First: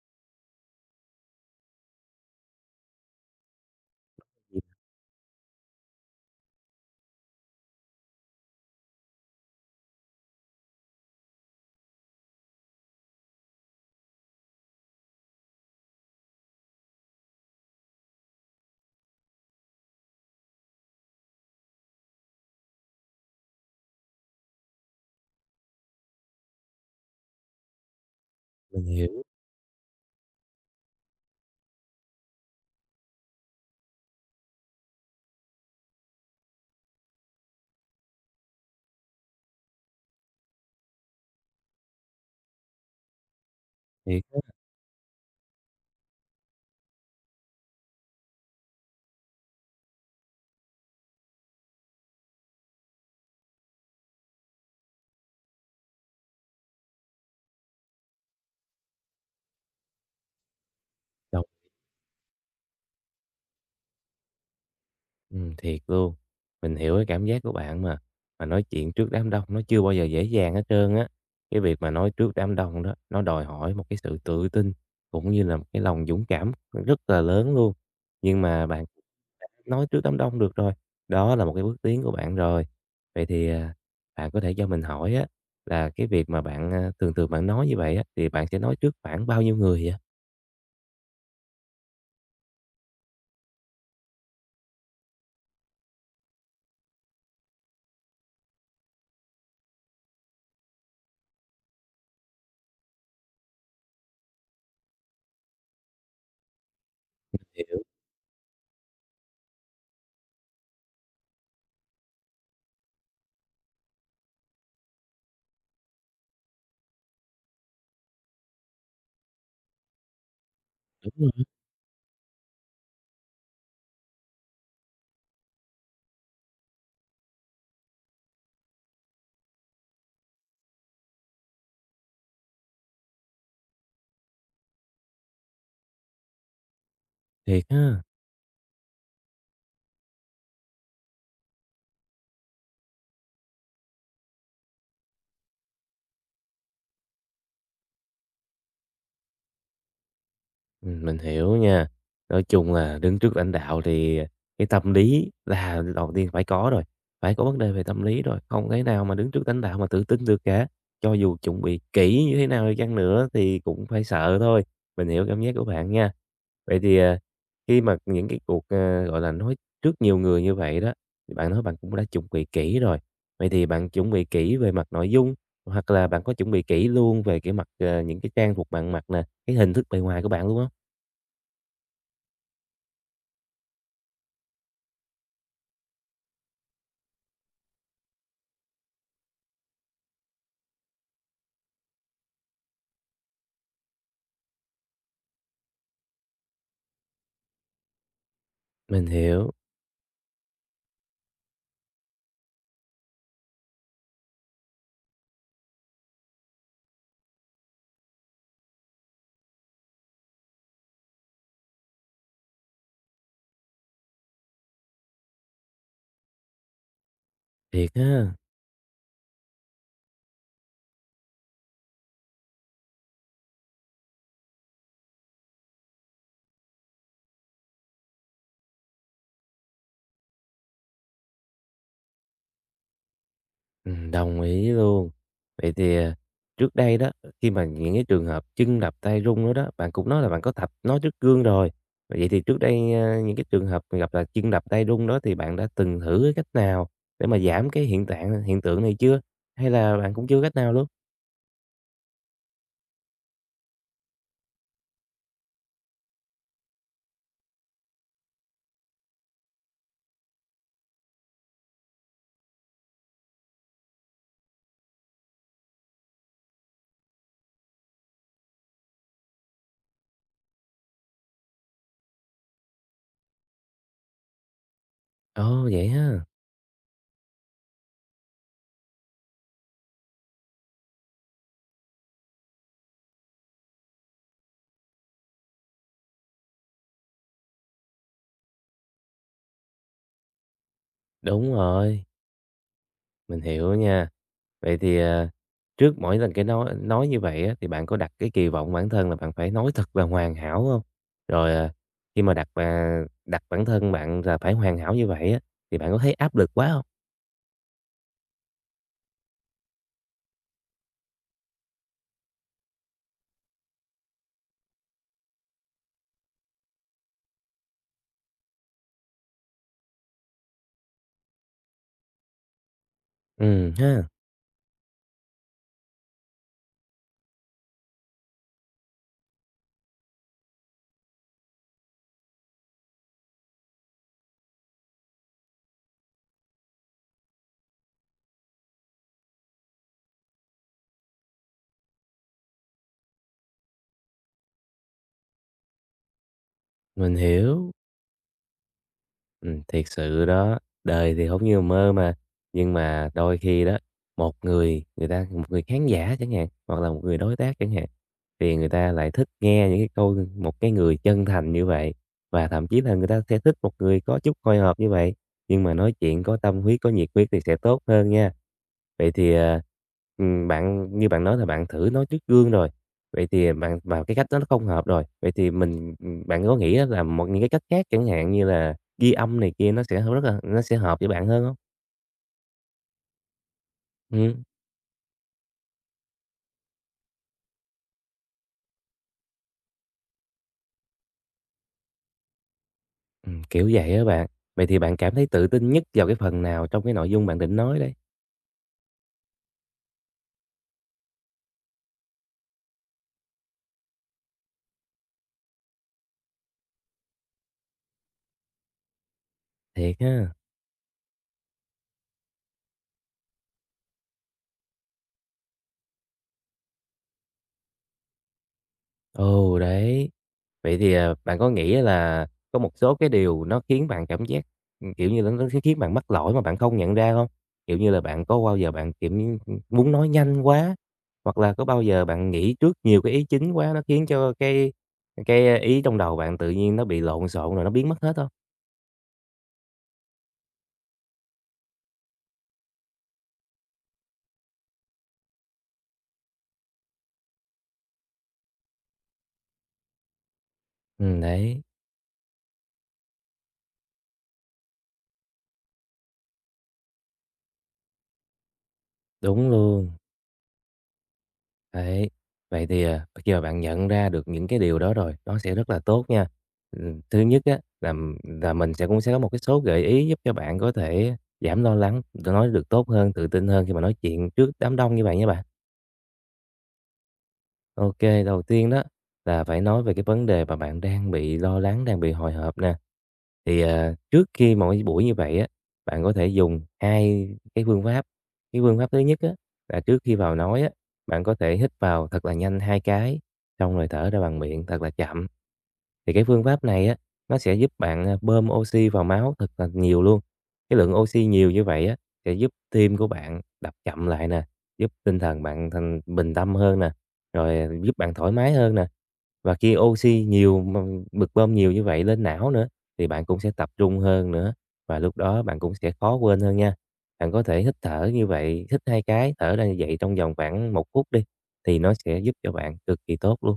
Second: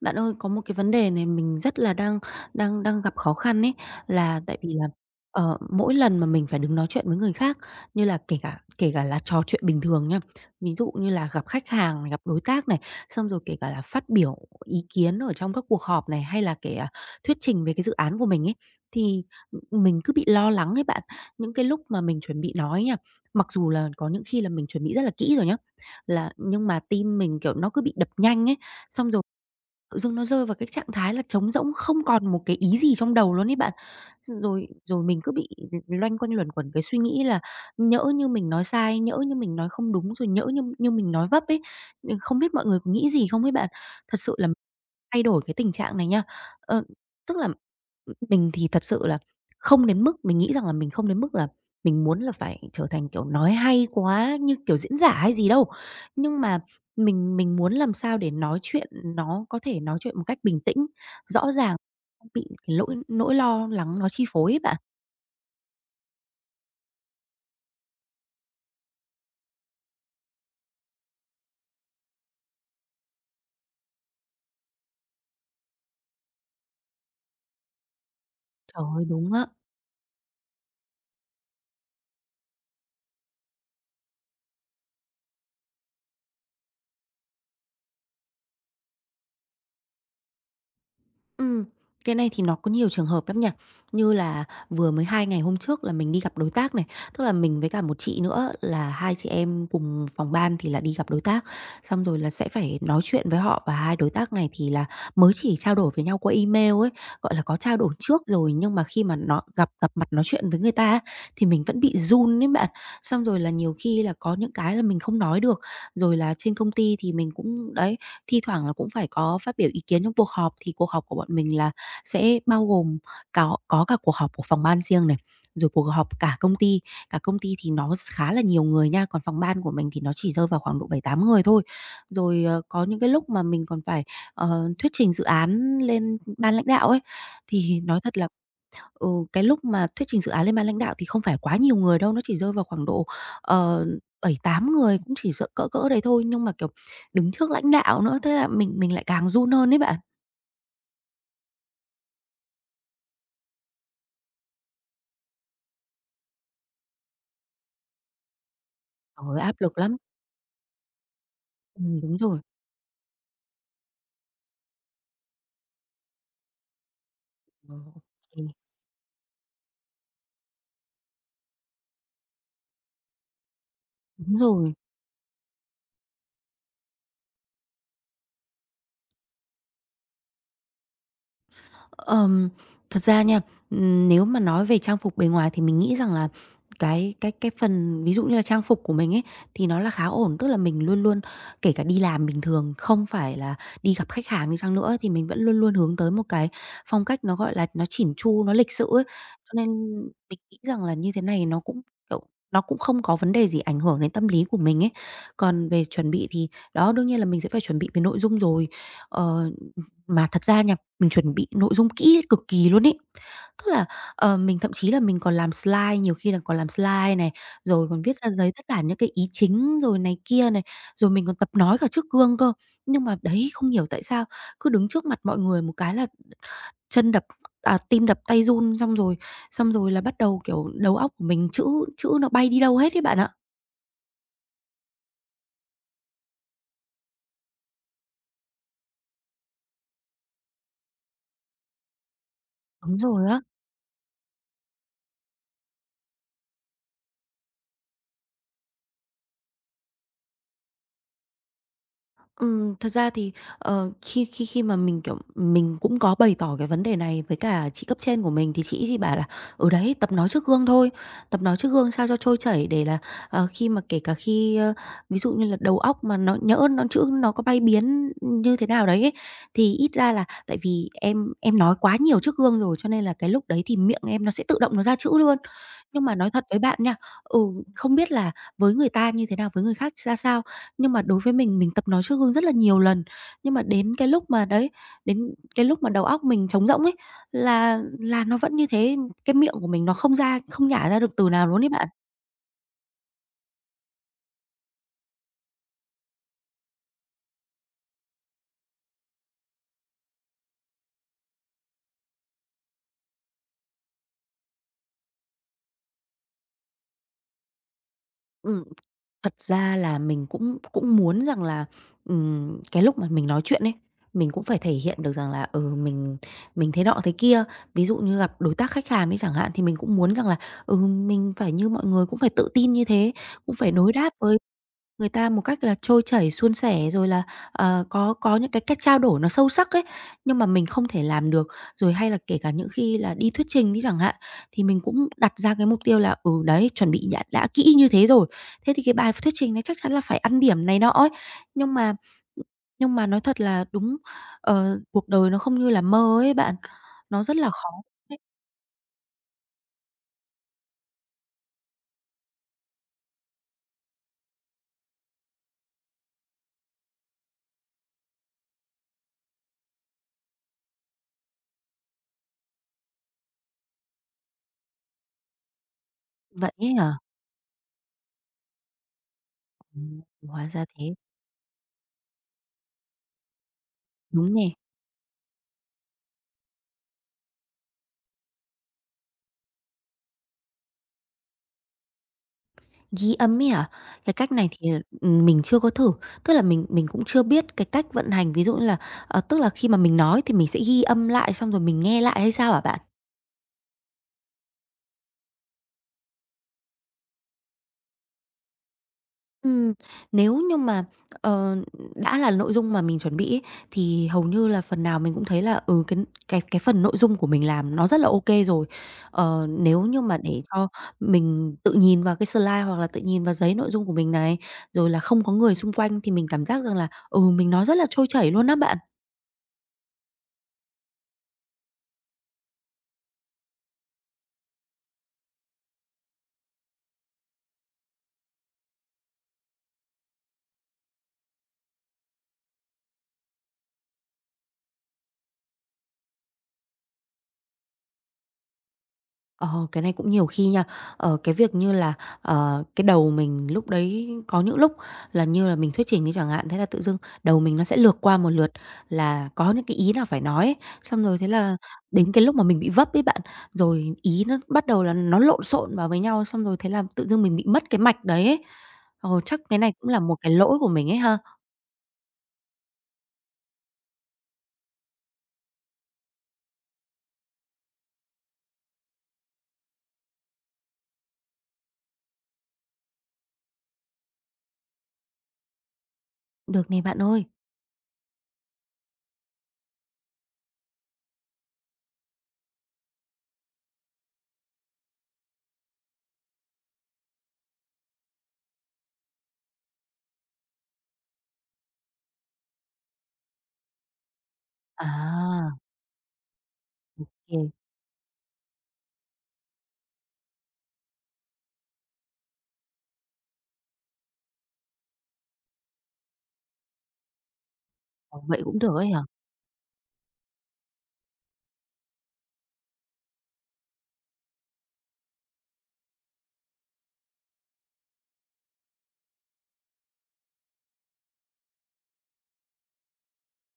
Bạn ơi, có một cái vấn đề này mình rất là đang đang đang gặp khó khăn ấy, là tại vì là, mỗi lần mà mình phải đứng nói chuyện với người khác, như là kể cả là trò chuyện bình thường nhá, ví dụ như là gặp khách hàng này, gặp đối tác này, xong rồi kể cả là phát biểu ý kiến ở trong các cuộc họp này, hay là thuyết trình về cái dự án của mình ấy, thì, mình cứ bị lo lắng ấy bạn. Những cái lúc mà mình chuẩn bị nói nha, mặc dù là có những khi là mình chuẩn bị rất là kỹ rồi nhá, là nhưng mà tim mình, kiểu, nó cứ bị đập nhanh ấy, Mình xong rồi hiểu, tự dưng nó rơi vào cái trạng thái là trống rỗng, không còn một cái ý gì trong đầu luôn ấy bạn. Rồi rồi mình cứ bị loanh quanh luẩn quẩn cái suy nghĩ là nhỡ như mình nói sai, nhỡ như mình nói không đúng, rồi nhỡ như như mình nói vấp ấy, không biết mọi người có nghĩ gì không ấy bạn? Thật thiệt sự là á, thay đổi cái tình trạng này nha. Ờ, tức là, mình thì thật sự là không đến mức mình nghĩ rằng là mình không đến mức là mình muốn là phải trở thành, kiểu, nói hay quá như kiểu diễn giả hay gì đâu. Nhưng mà mình muốn làm sao để nói chuyện nó có thể nói chuyện một cách bình tĩnh, chồng rõ ràng, không bị cái lỗi nỗi lo lắng nó chi phối ấy bạn. Thiệt luôn. Mình hiểu cái cảm giác của bạn mà nói chuyện trước đám đông nó chưa bao giờ dễ dàng hết trơn á. Cái việc mà nói trước đám đông đó, nó đòi hỏi một cái sự tự tin cũng như là một cái lòng dũng cảm rất là lớn luôn. Nhưng mà Trời bạn ơi, đúng á. đã nói trước đám đông được rồi, đó là một cái bước tiến của bạn rồi. Vậy thì, bạn có thể cho mình hỏi á, là cái việc mà bạn, thường thường bạn nói như vậy á, thì bạn sẽ nói trước khoảng bao nhiêu người vậy? Ừm, cái này thì nó có nhiều trường hợp lắm nha. Như là vừa mới 2 ngày hôm trước là mình đi gặp đối tác này, tức là mình với cả một chị nữa là hai chị em cùng phòng ban thì là đi gặp đối tác, xong rồi là sẽ phải nói chuyện với họ và hai đối tác này thì là mới chỉ trao đổi với nhau qua email ấy, gọi là, có trao Hiểu, đổi trước rồi nhưng mà khi mà nó gặp gặp mặt nói chuyện với người ta á, thì mình vẫn bị run ấy bạn. Xong rồi là nhiều khi là có những cái là mình không nói được, rồi là trên công ty thì mình cũng đấy, thi thoảng là cũng phải có phát biểu ý kiến trong cuộc họp. Thì cuộc họp đúng của bọn rồi, mình là sẽ bao gồm có cả cuộc họp của phòng ban riêng này, rồi cuộc họp cả công ty. Cả công ty thì nó khá là nhiều người nha, còn phòng ban của mình thì nó chỉ rơi vào khoảng độ 7 8 người thôi. Rồi, có những cái lúc mà mình còn phải, thuyết trình dự án lên ban lãnh đạo ấy, thiệt thì nói ha. thật là cái lúc mà thuyết trình dự án lên ban lãnh đạo thì không phải quá nhiều người đâu, nó chỉ rơi vào khoảng độ, ờ, 7, 8 người, cũng chỉ cỡ cỡ cỡ đấy thôi, nhưng mà, kiểu, đứng trước lãnh đạo nữa, thế là mình lại càng run hơn đấy bạn. Mình hiểu nha. Nói chung là đứng trước lãnh đạo thì cái tâm lý là đầu tiên phải có rồi, phải có vấn đề về tâm lý rồi, không thể nào mà đứng Trời ơi, trước áp lãnh lực đạo mà lắm. tự tin được cả. Cho dù chuẩn bị Đúng kỹ như rồi. thế nào đi chăng nữa thì cũng phải sợ thôi, mình hiểu cảm giác của bạn nha. Vậy thì, Ờ, khi mà ô những cái cuộc, gọi là, nói trước nhiều người như vậy đó, thì bạn nói bạn cũng đã chuẩn bị kỹ rồi, vậy thì bạn chuẩn bị Đúng kỹ về rồi. mặt nội dung, hoặc là bạn có chuẩn bị kỹ luôn về cái mặt, những cái trang phục bạn mặc nè, cái hình thức bề ngoài của bạn luôn không? Ờm, thật ra nha, nếu mà nói về trang phục bề ngoài thì mình nghĩ rằng là cái phần ví dụ như là trang phục của mình ấy, thì nó là khá ổn. Tức là mình luôn luôn kể cả đi làm bình thường, không phải là đi gặp khách hàng đi chăng nữa thì mình vẫn luôn luôn hướng tới một cái phong cách nó, gọi là, nó chỉn chu, nó lịch sự ấy. Mình hiểu, Cho nên mình nghĩ rằng là như thế này nó cũng, kiểu, nó cũng không có vấn đề gì ảnh hưởng đến tâm lý của mình ấy. Còn về chuẩn bị thì đó, đương nhiên là mình sẽ phải chuẩn bị về nội dung rồi. Ờ, mà thật ra nha, mình chuẩn bị nội dung kỹ cực kỳ luôn ấy. Tức là, mình thậm chí là mình còn làm slide, nhiều khi là còn làm slide này, rồi thiệt còn viết ra ha, giấy tất cả những cái ý chính rồi này kia này, rồi mình còn tập nói cả trước gương cơ. Nhưng mà đấy, không hiểu tại sao cứ đứng trước mặt mọi người một cái là chân đập tim đập tay run, xong rồi là bắt đầu, kiểu, đầu óc của mình chữ chữ nó bay đi đâu hết đấy bạn ạ. Đồng ý luôn. Vậy thì, trước đây đó, khi mà những cái trường hợp chân đập tay rung đó đó, bạn cũng nói là bạn có tập nói trước gương rồi. Vậy thì trước đây, Đúng rồi những á. cái trường hợp gặp là chân đập tay rung đó thì bạn đã từng thử cái cách nào để mà giảm cái hiện tượng này chưa? Hay là bạn cũng chưa cách nào luôn? Thật ra thì, khi khi khi mà mình, kiểu, mình cũng có bày tỏ cái vấn đề này với cả chị cấp trên của mình thì chị ấy chỉ bảo là ở đấy, tập nói trước gương thôi, tập nói trước gương sao cho trôi chảy để là, khi mà kể cả khi, ví dụ như là đầu óc mà nó nhỡ nó chữ nó có bay biến như thế nào đấy ấy, thì ít ra là tại vì em nói quá nhiều trước gương rồi cho nên là cái lúc đấy thì miệng em nó sẽ tự động nó ra chữ luôn." Ồ, vậy Nhưng mà ha, nói thật với bạn nha, ừ, không biết là với người ta như thế nào, với người khác ra sao nhưng mà đối với mình tập nói trước gương rất là nhiều lần, nhưng mà đến cái lúc mà đấy, đến cái lúc mà đầu óc mình trống rỗng ấy, là nó vẫn như thế, cái miệng của mình nó không nhả ra được từ nào đúng luôn ấy bạn. rồi, mình hiểu nha. Vậy thì, trước mỗi lần cái nói như vậy á, thì bạn có đặt cái kỳ vọng bản thân là bạn phải nói thật là hoàn hảo không? Rồi, khi mà đặt bản thân bạn là phải hoàn hảo như vậy á, thì bạn có thấy áp lực quá không? Ừm, thật ra là mình cũng cũng muốn rằng là, cái lúc mà mình nói chuyện ấy, mình cũng phải thể hiện được rằng là, mình thế nọ thế kia. Ví dụ như gặp đối tác khách hàng đi chẳng hạn, thì mình cũng muốn rằng là, mình phải như mọi người, cũng phải tự tin như thế, cũng phải Ừ đối ha, đáp với người ta một cách là trôi chảy, suôn sẻ rồi là, có những cái cách trao đổi nó sâu sắc ấy, nhưng mà mình không thể làm được. Rồi hay là kể cả những khi là đi thuyết trình đi chẳng hạn, thì mình cũng đặt ra cái mục tiêu là, đấy, chuẩn bị đã kỹ như thế rồi, thế thì cái bài thuyết trình này chắc chắn là phải ăn điểm này nọ ấy. Nhưng mà nhưng mà nói thật là đúng, cuộc đời nó không như là mơ ấy bạn, mình nó rất là khó hiểu. đấy. Thiệt sự đó, đời thì không như mơ mà, nhưng mà đôi khi đó, một người người ta một người khán giả chẳng hạn, hoặc là một người đối tác chẳng hạn, thì người ta lại thích nghe những cái câu một cái người chân thành như vậy, và thậm chí là người ta sẽ thích một người có chút hồi hộp như vậy, nhưng mà nói chuyện có Vậy tâm ấy huyết, có hả? nhiệt huyết thì sẽ tốt hơn nha. Vậy thì, Ừm, hóa ra bạn thế, như bạn nói là bạn thử nói trước gương rồi, vậy thì bạn mà cái cách đúng đó nó nè. không hợp rồi, vậy thì bạn có nghĩ là một những cái cách khác chẳng hạn như là ghi âm này kia nó sẽ rất là nó sẽ hợp với bạn hơn không? Ghi âm ấy hả? Cái cách Ừm, này thì, mình chưa có thử, tức là mình cũng chưa biết cái cách vận hành, ví dụ như là, tức là khi mà mình nói thì mình sẽ ghi âm lại xong rồi mình nghe lại hay sao hả bạn? Kiểu vậy á bạn. Vậy thì bạn cảm thấy tự tin nhất vào cái phần nào trong cái nội dung bạn định nói đấy? Ừm, nếu như mà, ờ, đã là nội dung mà mình chuẩn bị ấy, thì hầu như là phần nào mình cũng thấy là, cái cái phần nội dung của mình làm nó rất là ok rồi. Nếu Thiệt như mà ha. để cho mình tự nhìn vào cái slide hoặc là tự nhìn vào giấy nội dung của mình này, rồi là không có người xung quanh thì mình cảm giác rằng là, mình nói rất là trôi chảy luôn á bạn. Ừ, đấy. Vậy thì, bạn có nghĩ là có một số cái điều nó khiến bạn cảm giác, kiểu như là, nó sẽ khiến bạn mắc lỗi mà bạn không nhận ra không? Kiểu như là, bạn có bao giờ bạn, kiểu như, muốn nói nhanh quá, hoặc là có bao giờ bạn nghĩ trước nhiều cái ý chính quá, nó khiến cho cái ý trong đầu bạn tự nhiên nó bị lộn xộn rồi nó biến mất hết không? Ờ, cái này cũng nhiều khi nha. Cái việc như là, cái đầu mình lúc đấy có những lúc là như là mình thuyết trình đi chẳng hạn, thế là tự dưng đầu mình nó sẽ lược qua một lượt là có những cái ý nào phải nói ấy, xong rồi thế là Đấy, đến cái lúc mà mình bị vấp ấy bạn, rồi ý nó bắt đầu là nó lộn xộn vào với nhau, xong rồi thế là tự dưng mình bị mất cái mạch đấy ấy. Ờ, chắc đúng cái này cũng luôn. là một cái lỗi của mình ấy ha? Đấy, vậy thì, khi mà bạn nhận ra được những cái điều đó rồi, nó sẽ rất là tốt nha. Thứ nhất á, là mình sẽ cũng sẽ có một cái số gợi ý giúp cho bạn có thể giảm lo lắng, rồi nói được tốt hơn, tự tin hơn khi mà nói chuyện trước đám đông như vậy nha bạn. Được này bạn ơi. Ok, đầu tiên đó là phải nói về cái vấn đề mà bạn đang bị lo lắng, đang bị hồi hộp nè. Thì, trước khi mà cái buổi như vậy á, bạn có thể dùng 2 cái phương pháp. Cái phương pháp thứ nhất á, là trước khi vào nói á, bạn có thể hít vào thật là nhanh 2 cái, xong rồi thở ra bằng miệng thật là chậm. À, Thì cái phương pháp này á, nó ô sẽ giúp bạn, bơm oxy vào máu thật là nhiều luôn. Cái lượng oxy nhiều như vậy á, sẽ giúp tim của bạn đập chậm lại nè, giúp tinh thần bạn thành bình tâm hơn nè, rồi, giúp bạn ờ, thoải vậy mái cũng được hơn nè. ấy hả? Và khi oxy nhiều mà được bơm nhiều như vậy lên não nữa, thì bạn cũng sẽ tập trung hơn nữa và lúc đó bạn cũng sẽ khó quên hơn nha. Bạn có thể hít thở như vậy, hít 2 cái, thở ra như vậy trong vòng khoảng 1 phút đi thì nó sẽ giúp cho bạn cực kỳ tốt luôn.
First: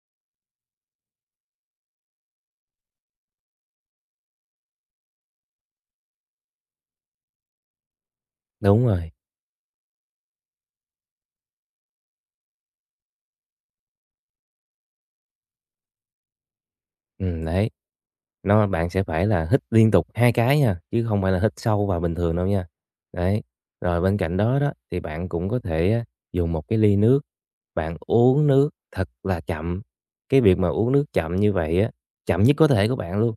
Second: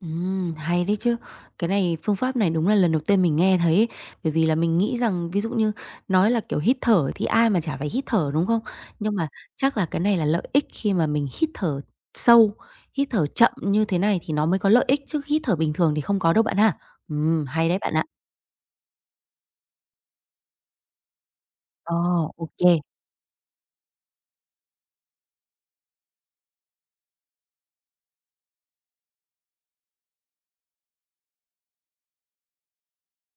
Hay đấy chứ. Cái này phương pháp này đúng là lần đầu tiên mình nghe thấy ấy. Bởi vì là mình nghĩ rằng ví dụ như nói là, kiểu, hít thở thì ai mà chả phải hít thở, đúng không? Đúng rồi. Nhưng mà chắc là cái này là lợi ích khi mà mình hít thở sâu, hít thở chậm như thế này thì nó mới có lợi ích, chứ hít thở bình thường thì không có đâu bạn ha. Hay Đấy, đấy bạn ạ. nó bạn sẽ phải là hít liên tục 2 cái nha, chứ không phải là hít sâu Ờ, vào bình thường đâu ok. nha. Kê. Đấy. Rồi bên cạnh đó đó thì bạn cũng có thể á, dùng một cái ly nước. Bạn uống nước thật là chậm. Cái việc mà uống nước chậm như vậy á, chậm nhất có thể của bạn luôn,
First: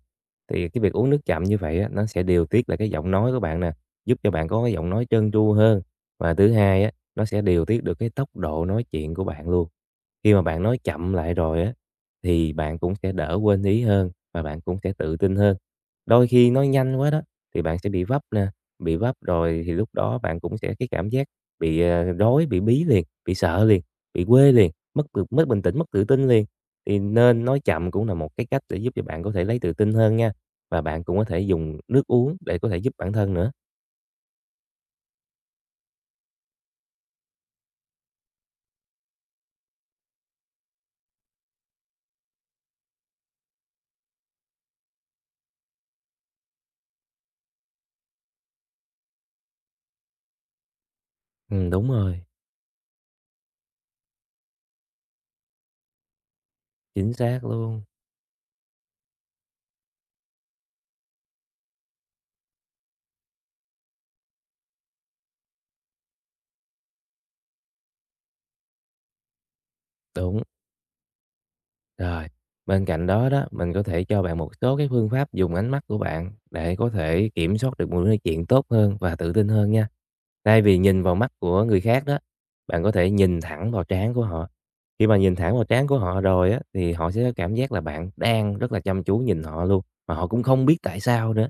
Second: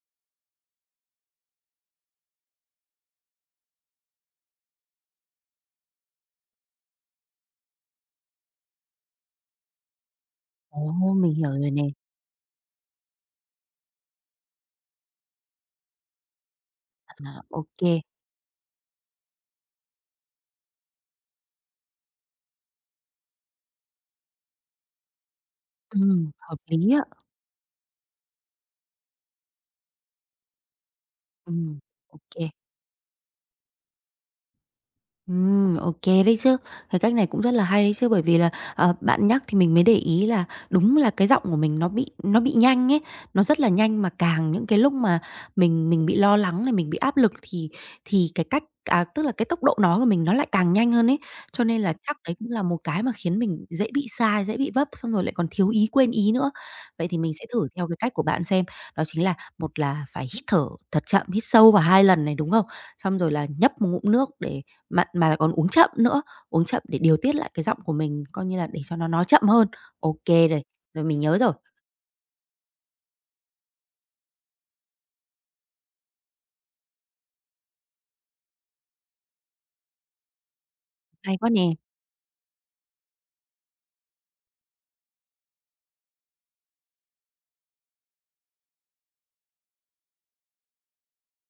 thì cái việc uống nước chậm như vậy á, nó sẽ điều tiết lại cái giọng nói của bạn nè, giúp cho bạn có cái giọng nói trơn tru hơn. Và thứ hai á, nó sẽ điều tiết được cái tốc độ nói chuyện của bạn luôn. Khi mà bạn nói Ồ, chậm mình lại hiểu rồi rồi á, nè. thì bạn cũng sẽ đỡ quên ý hơn và bạn cũng sẽ tự tin hơn. Đôi khi nói nhanh quá đó À, thì ô bạn sẽ bị vấp nè, bị vấp rồi thì lúc đó bạn cũng sẽ cái cảm giác bị, rối, bị bí liền, bị sợ liền, bị quê liền, mất bình tĩnh, mất tự tin liền. hợp lý Thì á. nên nói chậm cũng là một cái cách để giúp cho bạn có thể lấy tự tin hơn nha, và bạn cũng có thể Ừm, dùng nước ô uống để có thể giúp bản thân nữa. Ok đấy chứ. Cái cách này cũng rất là hay đấy chứ, bởi vì là, bạn nhắc thì mình mới để ý là đúng là cái giọng của mình nó bị nhanh ấy, nó rất là nhanh mà càng những cái lúc mà mình bị lo lắng này, mình bị áp lực thì thì cái cách tức là cái tốc độ nói của mình nó lại càng nhanh hơn ấy. Cho nên Đúng là chắc rồi, đấy cũng là một cái mà khiến mình dễ bị sai, dễ bị vấp, xong rồi lại còn thiếu ý, quên ý nữa. Vậy chính thì mình xác sẽ thử luôn, theo cái cách của bạn xem, đó chính là một là phải hít thở thật chậm, hít sâu vào 2 lần này, đúng không? Xong rồi là nhấp một ngụm nước để mà lại còn uống chậm nữa, uống chậm để điều tiết lại cái giọng của mình, coi như là để cho nó nói chậm hơn. Ok đúng. rồi, rồi mình nhớ rồi, Rồi, bên cạnh đó đó, mình có thể cho bạn một số cái phương pháp dùng ánh mắt của bạn để có thể kiểm soát được mối nói chuyện tốt hơn và tự tin hơn nha. Thay vì nhìn vào mắt hay quá của nè. người khác đó, bạn có thể nhìn thẳng vào trán của họ. Khi mà nhìn thẳng vào trán của họ rồi á, thì họ sẽ có cảm giác là bạn đang rất là chăm chú nhìn họ luôn, mà họ cũng không biết tại sao nữa.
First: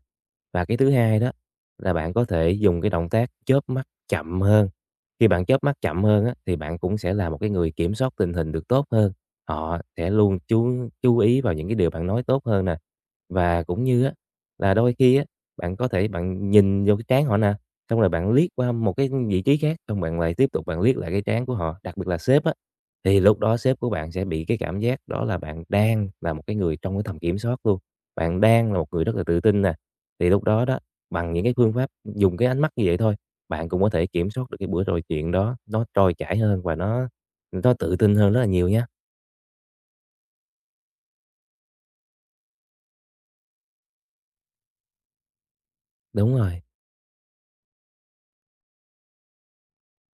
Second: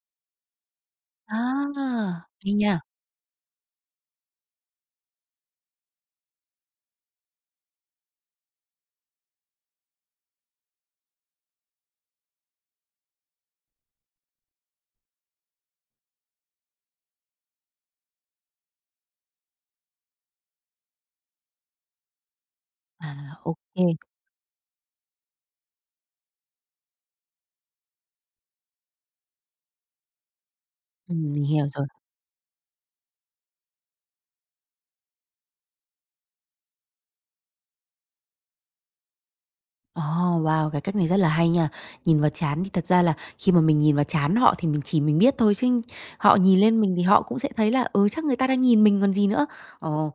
Và cái thứ hai đó là À, bạn có thể hay nha. dùng cái động tác chớp mắt chậm hơn. Khi bạn chớp mắt chậm hơn á, thì bạn cũng sẽ là một cái người kiểm soát tình hình được tốt hơn. Họ sẽ luôn chú ý vào những cái điều bạn nói tốt hơn nè. Và cũng như á, là đôi khi á, bạn có thể bạn nhìn vô cái trán họ nè, xong rồi bạn liếc qua một cái vị trí khác, xong bạn lại tiếp tục bạn liếc lại cái trán của họ, đặc biệt là sếp á, À, thì lúc ô đó sếp của bạn sẽ bị cái cảm giác đó là bạn đang là một cái người trong cái tầm kiểm soát luôn. Bạn đang là một người rất là tự tin nè. Thì lúc đó đó, bằng mình những cái hiểu phương rồi. pháp dùng cái ánh mắt như vậy thôi, bạn cũng có thể kiểm soát được cái buổi trò chuyện đó, nó trôi chảy hơn và nó tự tin hơn rất là nhiều nha. Ồ, wow, cái cách này rất là hay nha. Nhìn vào trán thì thật ra là khi mà mình nhìn vào trán họ thì mình chỉ mình biết thôi, chứ họ Đúng nhìn rồi. lên mình thì họ cũng sẽ thấy là, ừ, chắc người ta đang nhìn mình còn gì nữa. Ồ.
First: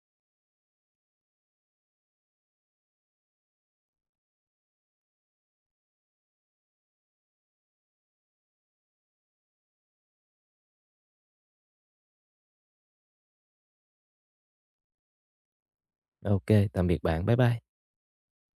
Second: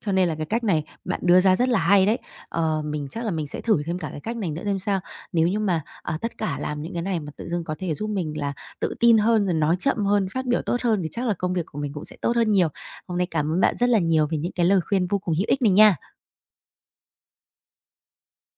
Cho nên là cái cách này bạn đưa ra rất là hay đấy. Ờ, mình chắc là mình sẽ thử thêm cả cái cách này nữa xem sao. Nếu như mà, tất cả làm những cái này mà tự dưng có thể giúp mình là tự tin hơn, rồi nói chậm hơn, phát biểu tốt hơn thì chắc là công việc của mình cũng sẽ tốt hơn nhiều. Hôm nay cảm ơn bạn rất là nhiều về những cái lời khuyên vô cùng hữu ích này nha. Ok, tạm biệt bạn. Bye bye.